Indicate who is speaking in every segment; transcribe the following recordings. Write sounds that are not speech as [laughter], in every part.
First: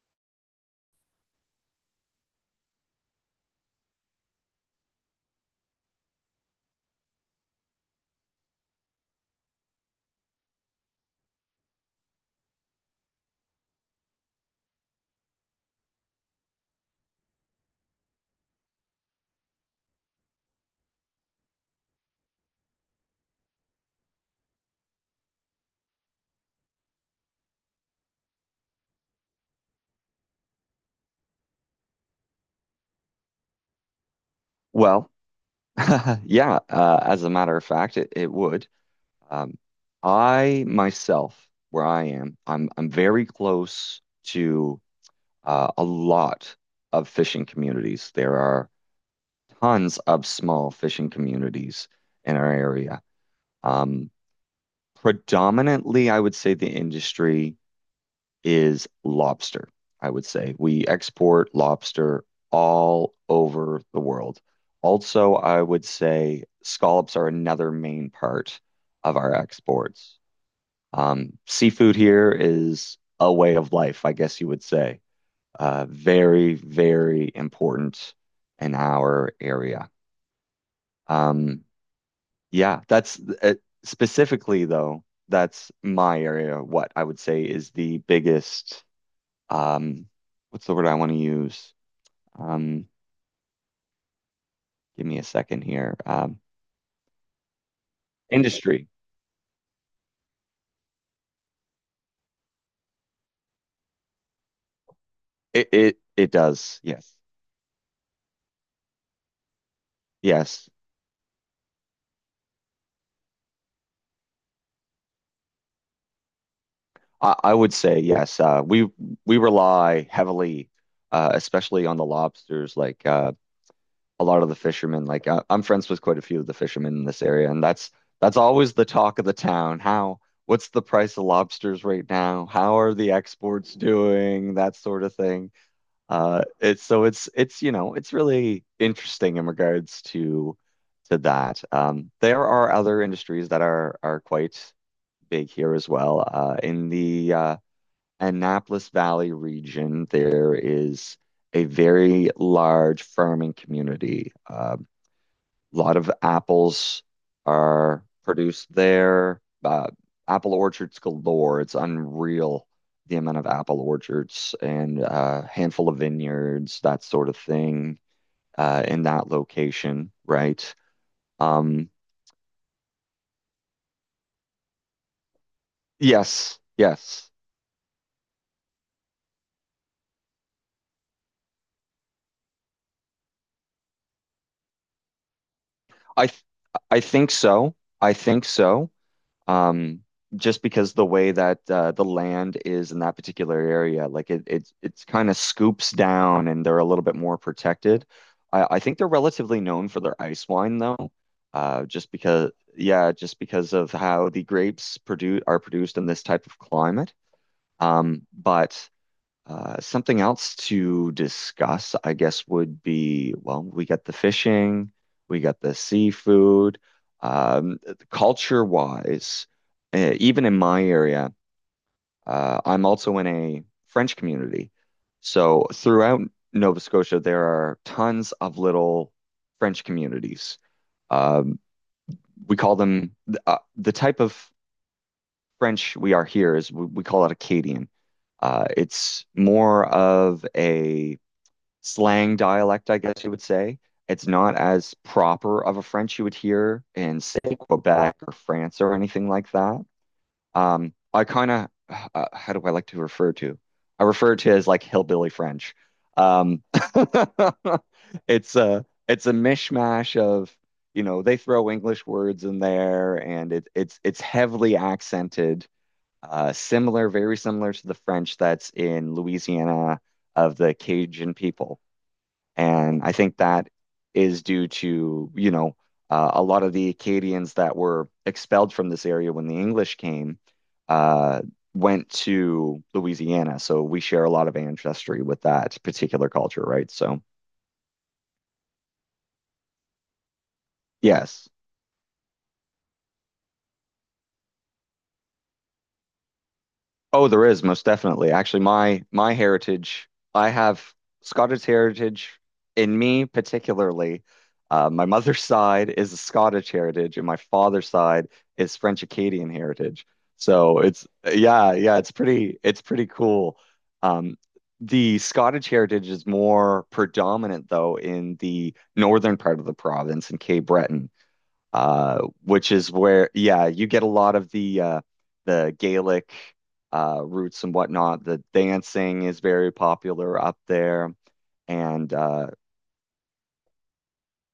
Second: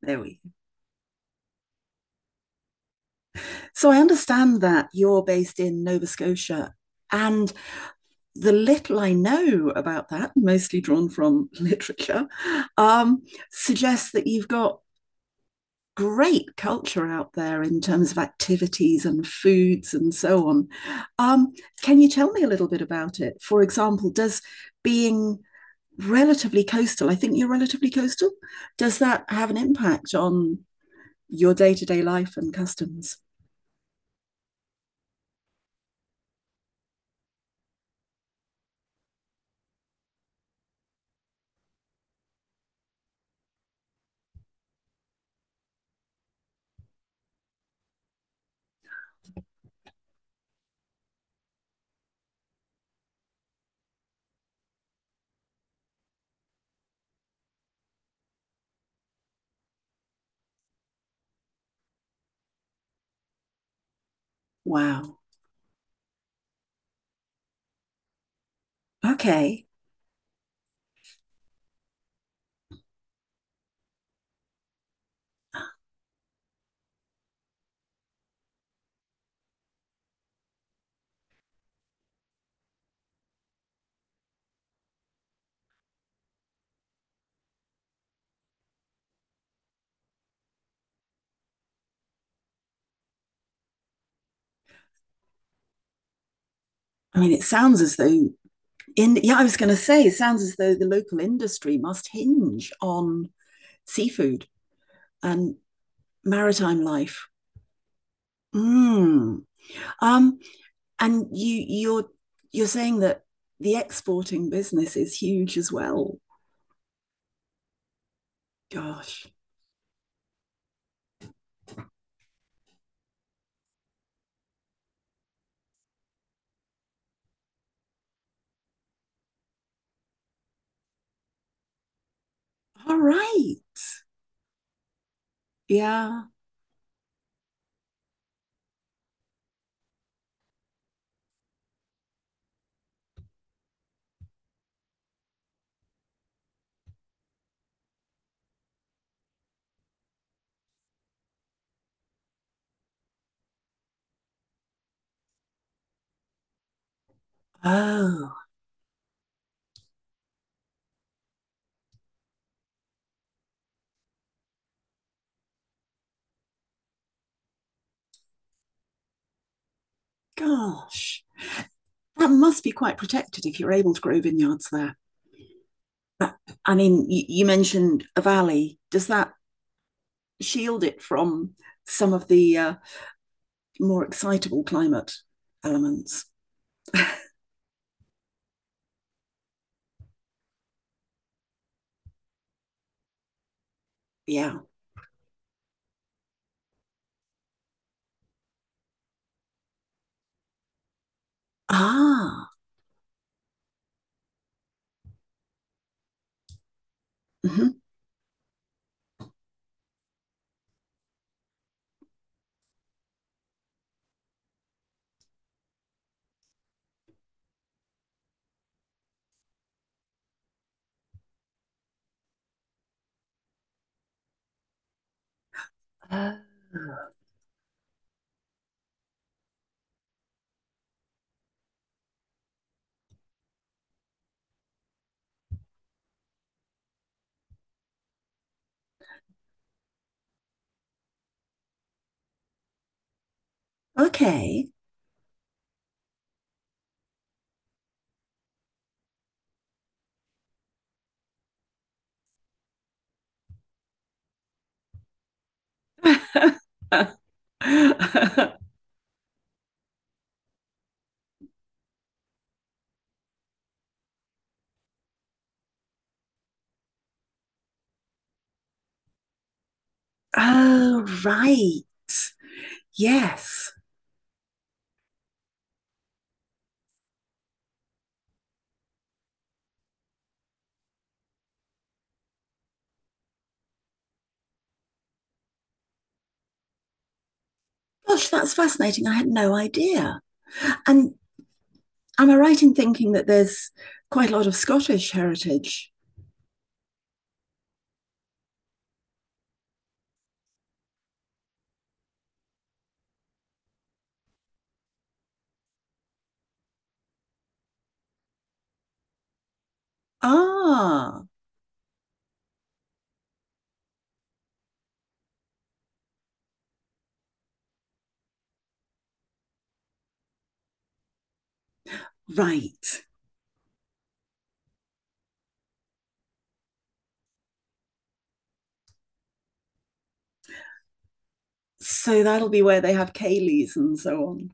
Speaker 1: There we go. So I understand that you're based in Nova Scotia. And the little I know about that, mostly drawn from [laughs] literature, um, suggests that you've got great culture out there in terms of activities and foods and so on. Um, can you tell me a little bit about it? For example, does being relatively coastal, I think you're relatively coastal, does that have an impact on your day to day life and customs?
Speaker 2: Well, [laughs] yeah, as a matter of fact, it would. Um, I myself, where I am, I'm very close to a lot of fishing communities. There are tons of small fishing communities in our area. Um, predominantly, I would say the industry is lobster, I would say. We export lobster all over the world.
Speaker 1: Wow.
Speaker 2: Also, I would say scallops are another main part of our
Speaker 1: Okay.
Speaker 2: exports. Seafood here is a way of life, I guess you would say. Very, very important in our area. Um, yeah, that's specifically though, that's my area. What I would say is the biggest um, what's the word I want to use? Um, Give me a second here.
Speaker 1: I mean, it sounds as though
Speaker 2: Industry.
Speaker 1: in Yeah, I was going to say, it sounds as though the local industry must hinge on seafood and
Speaker 2: It does.
Speaker 1: maritime
Speaker 2: Yes.
Speaker 1: life. Mm. Um,
Speaker 2: Yes.
Speaker 1: and you're you're saying that the exporting business is huge as well.
Speaker 2: I would say yes. Uh, we
Speaker 1: Gosh.
Speaker 2: we rely heavily, especially on the lobsters. Like a lot of the fishermen. Like I'm friends with quite a few of the fishermen in this area, and that's always the talk of the town. How what's the price of lobsters right now? How are
Speaker 1: All
Speaker 2: the
Speaker 1: right.
Speaker 2: exports doing? That sort of thing.
Speaker 1: Yeah.
Speaker 2: It's so it's you know it's really interesting in regards to that. There are other industries that are quite big here as well. In the Annapolis Valley region, there is a very large farming community. A lot of apples are
Speaker 1: Oh,
Speaker 2: produced there. Apple orchards galore. It's unreal the amount of apple orchards and a handful of vineyards, that sort of thing, in that location, right?
Speaker 1: gosh.
Speaker 2: Um,
Speaker 1: That must be quite protected if you're able to grow vineyards there.
Speaker 2: yes,
Speaker 1: I mean, you,
Speaker 2: yes.
Speaker 1: you mentioned a valley. Does that shield it from some of the more excitable climate elements.
Speaker 2: I th I think so. I think so. um, just because the way that the land is in that particular area, like it
Speaker 1: Yeah.
Speaker 2: it's it's kind of scoops down and they're a little bit more protected. I think they're relatively known for their ice wine though, just
Speaker 1: Ah.
Speaker 2: because yeah, just because of how the grapes produce are produced in this type of climate.
Speaker 1: Mhm.
Speaker 2: But something else to discuss, I guess, would be, well, we got the fishing, we got the seafood. Um, culture-wise, even in my area, I'm also in a French community. So throughout
Speaker 1: Uh,
Speaker 2: Nova Scotia, there are tons of little French communities. Um, we call them the type of French we are here is we call it Acadian. It's more of a slang dialect, I guess you would say. It's not
Speaker 1: okay.
Speaker 2: as proper of a French you would hear in, say, Quebec or France or anything like that. I kind of, how do I like to refer to? I refer to it as like hillbilly French.
Speaker 1: [laughs] Oh,
Speaker 2: Um, [laughs] it's a mishmash of, you know, they throw English words in there, and it's heavily accented, very similar to the French that's in Louisiana of the Cajun people.
Speaker 1: right.
Speaker 2: And I think that
Speaker 1: Yes.
Speaker 2: is due to, you know, a lot of the Acadians that were expelled from this area when the English came uh, went to Louisiana. So we share a lot of ancestry with that particular culture, right? So,
Speaker 1: Gosh, that's fascinating. I had no idea. And
Speaker 2: yes.
Speaker 1: am I right in thinking that there's quite a lot of Scottish heritage?
Speaker 2: Oh, there is most definitely. Actually, my heritage, I have Scottish heritage in me particularly. My mother's [laughs] side is a Scottish heritage, and my father's side is French Acadian heritage. So it's
Speaker 1: Ah,
Speaker 2: yeah, yeah, it's pretty cool. Um, the Scottish heritage is more predominant though in the northern part of the province in Cape Breton uh, which is
Speaker 1: right.
Speaker 2: where, yeah, you get a lot of the Gaelic roots and whatnot. The dancing is very popular up there, and
Speaker 1: So that'll be where they have Cayleys and so on.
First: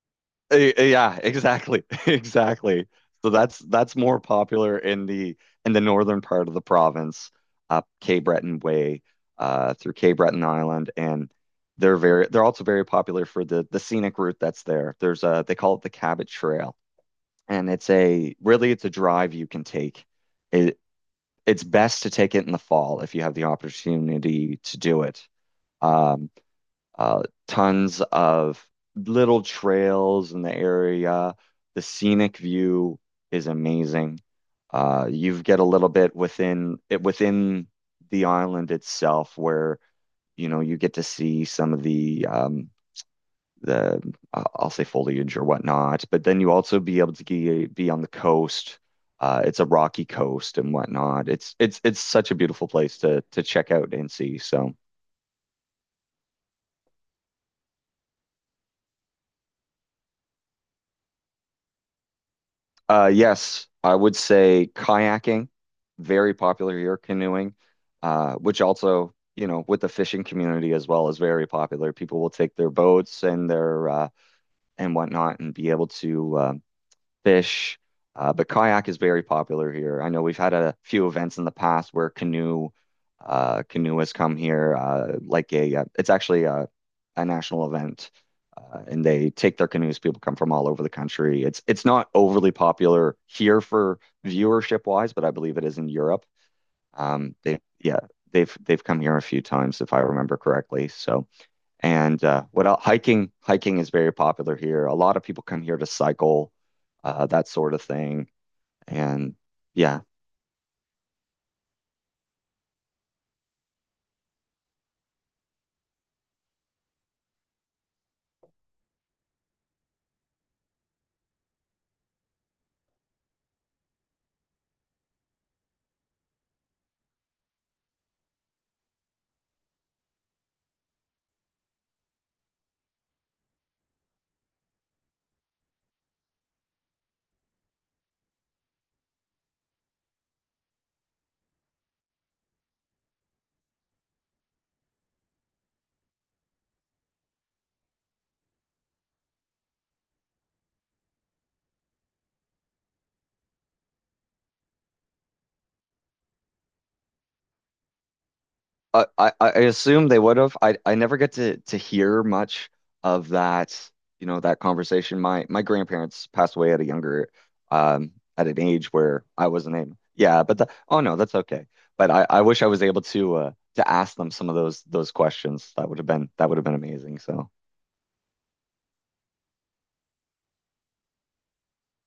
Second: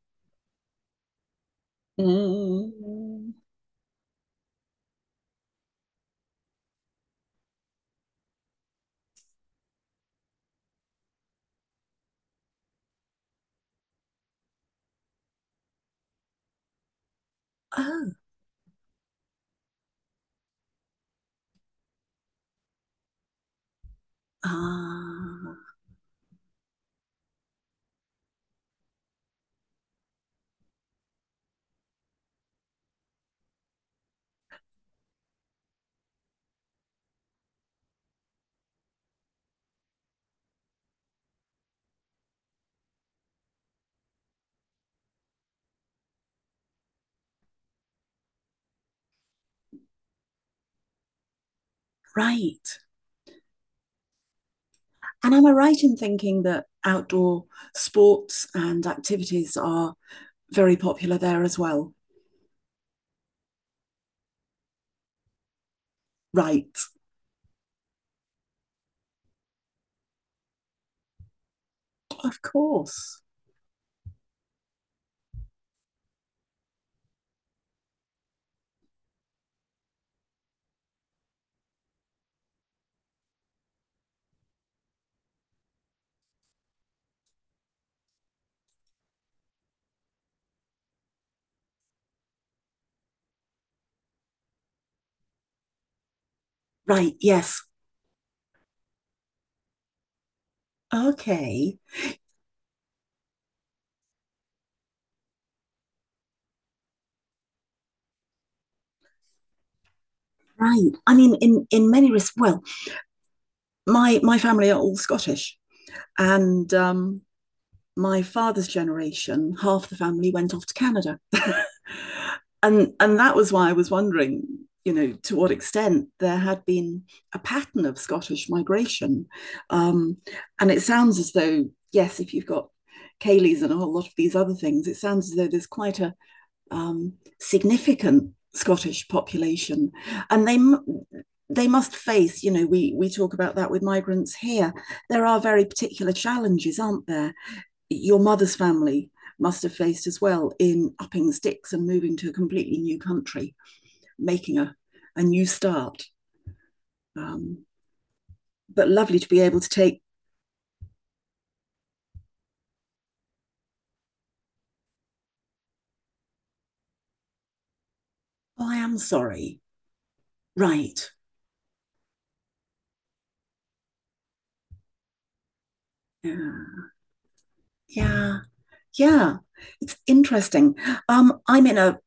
Speaker 2: yeah, exactly, [laughs] exactly. So
Speaker 1: Mm.
Speaker 2: that's more popular in the northern part of the province, up Cape Breton Way, through Cape Breton Island, and they're also very popular for the scenic route that's there. There's a they call it the Cabot Trail and
Speaker 1: Oh,
Speaker 2: it's a drive you can take. It it's best to take it in the fall if you have the opportunity to do it.
Speaker 1: ah,
Speaker 2: Um, tons of little trails in the area. The scenic view is amazing. You get a little bit within the island itself where you know you get to see some of the the I'll say foliage or whatnot. But then you also be able to be on the coast. It's a rocky coast and whatnot. It's such a beautiful
Speaker 1: right.
Speaker 2: place to check out and see. So
Speaker 1: And am I right in thinking that outdoor sports and activities are very popular there as well?
Speaker 2: yes, I would say kayaking, very
Speaker 1: Right.
Speaker 2: popular here. Canoeing, which also you know with the fishing community as well is very popular. People will
Speaker 1: Of
Speaker 2: take their
Speaker 1: course.
Speaker 2: boats and their and whatnot and be able to fish. But kayak is very popular here. I know we've had a few events in the past where canoe has come here. Like a, it's actually a national event, and they take their canoes. People come from all over the country. It's not overly popular here for viewership wise, but I believe it is in Europe.
Speaker 1: Right.
Speaker 2: They
Speaker 1: Yes.
Speaker 2: yeah they've come here a few times if I remember correctly. So
Speaker 1: Okay.
Speaker 2: and what else? Hiking, hiking is very popular here. A lot of people come here to cycle, that sort of thing. And yeah,
Speaker 1: Right. I mean, in many respects. Well, my family are all Scottish, and my father's generation, half the family went off to Canada. [laughs] And that was why I was wondering, you know, to what extent there had been a pattern of Scottish migration. Um, and it sounds as though, yes, if you've got Cayleys and a whole lot of these other things, it sounds as though there's quite a um, significant Scottish population, and they must face. You know, we talk about that with migrants here. There are very particular challenges, aren't there? Your mother's family must have faced as well in upping sticks and moving to a completely new country, making a new start. Um, but
Speaker 2: I,
Speaker 1: lovely to
Speaker 2: I,
Speaker 1: be
Speaker 2: I
Speaker 1: able to take,
Speaker 2: assume they would have. I never get to hear much of that, you know, that conversation. My grandparents passed away at a younger, um, at an
Speaker 1: oh, I
Speaker 2: age
Speaker 1: am
Speaker 2: where I
Speaker 1: sorry.
Speaker 2: wasn't able. Yeah, but oh
Speaker 1: Right.
Speaker 2: no, that's okay. But I wish I was able to ask them some of those questions. That would have been
Speaker 1: Yeah.
Speaker 2: amazing. So
Speaker 1: Yeah. Yeah. It's interesting. I'm in a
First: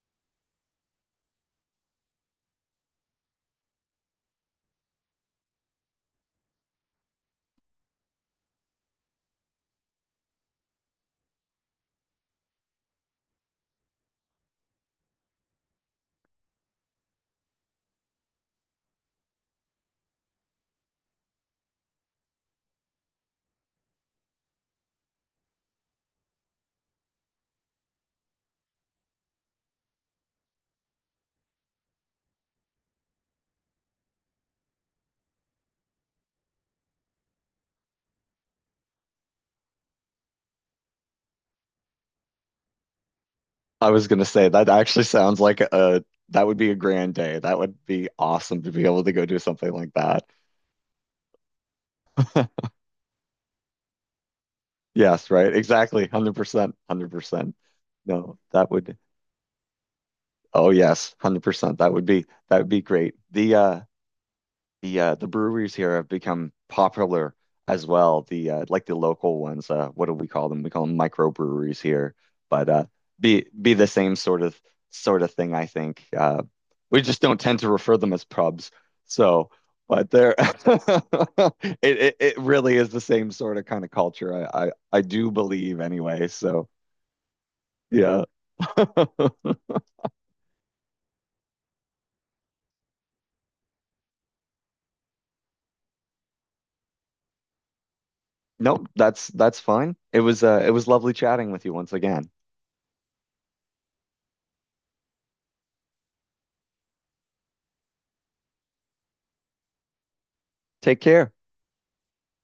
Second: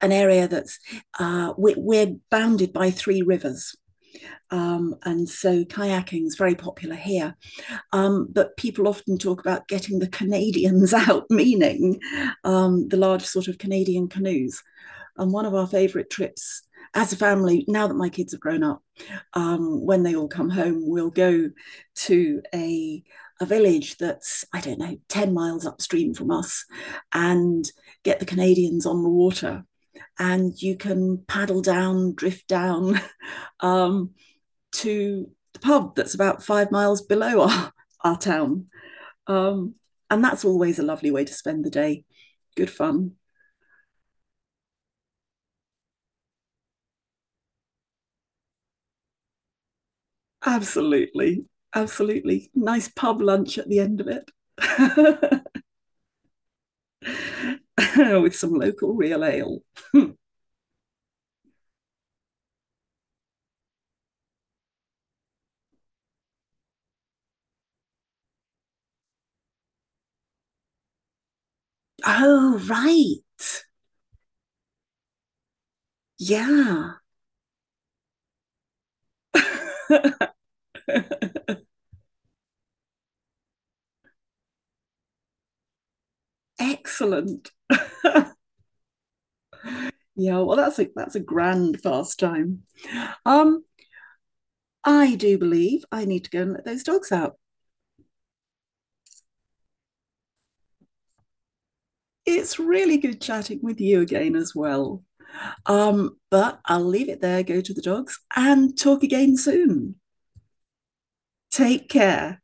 Speaker 1: an area that's we're bounded by three rivers. And so kayaking is very popular here. But people often talk about getting the Canadians [laughs] out, meaning the large sort of Canadian canoes. And one of our favourite trips as a family, now that my kids have grown up, when they all come home, we'll go to a village that's I don't know 10 miles upstream from us, and get the Canadians on the water, and you can paddle down, drift down [laughs] um, to the pub that's about 5 miles below our town. Um, and that's always a lovely way to spend the day. Good fun.
Speaker 2: I was gonna say that actually sounds like a that would be a grand day. That would be awesome to be able to go do something like that.
Speaker 1: Absolutely. Absolutely.
Speaker 2: [laughs]
Speaker 1: Nice pub lunch at the end of it
Speaker 2: Yes, right. Exactly. 100%. 100%.
Speaker 1: [laughs] with
Speaker 2: No,
Speaker 1: some
Speaker 2: that
Speaker 1: local
Speaker 2: would
Speaker 1: real ale. [laughs]
Speaker 2: Oh yes, 100%. That would be great. The the breweries here have become popular as well. The Like the local ones. What do we call them? We call them microbreweries here,
Speaker 1: Oh,
Speaker 2: but
Speaker 1: right.
Speaker 2: be the same sort of thing. I think
Speaker 1: Yeah.
Speaker 2: we just don't tend to refer them as pubs. So, but they're [laughs]
Speaker 1: [laughs]
Speaker 2: it it really is the same sort of kind of culture. I do believe anyway. So
Speaker 1: Excellent. [laughs]
Speaker 2: yeah. [laughs]
Speaker 1: Yeah, well, that's a grand pastime. Um, I do believe I need to go and let those dogs out.
Speaker 2: Nope, that's fine. It was lovely chatting with you once again.
Speaker 1: It's really good chatting with you again as well. But I'll leave it there, go to the dogs, and talk again soon.
Speaker 2: Take care.
Speaker 1: Take care.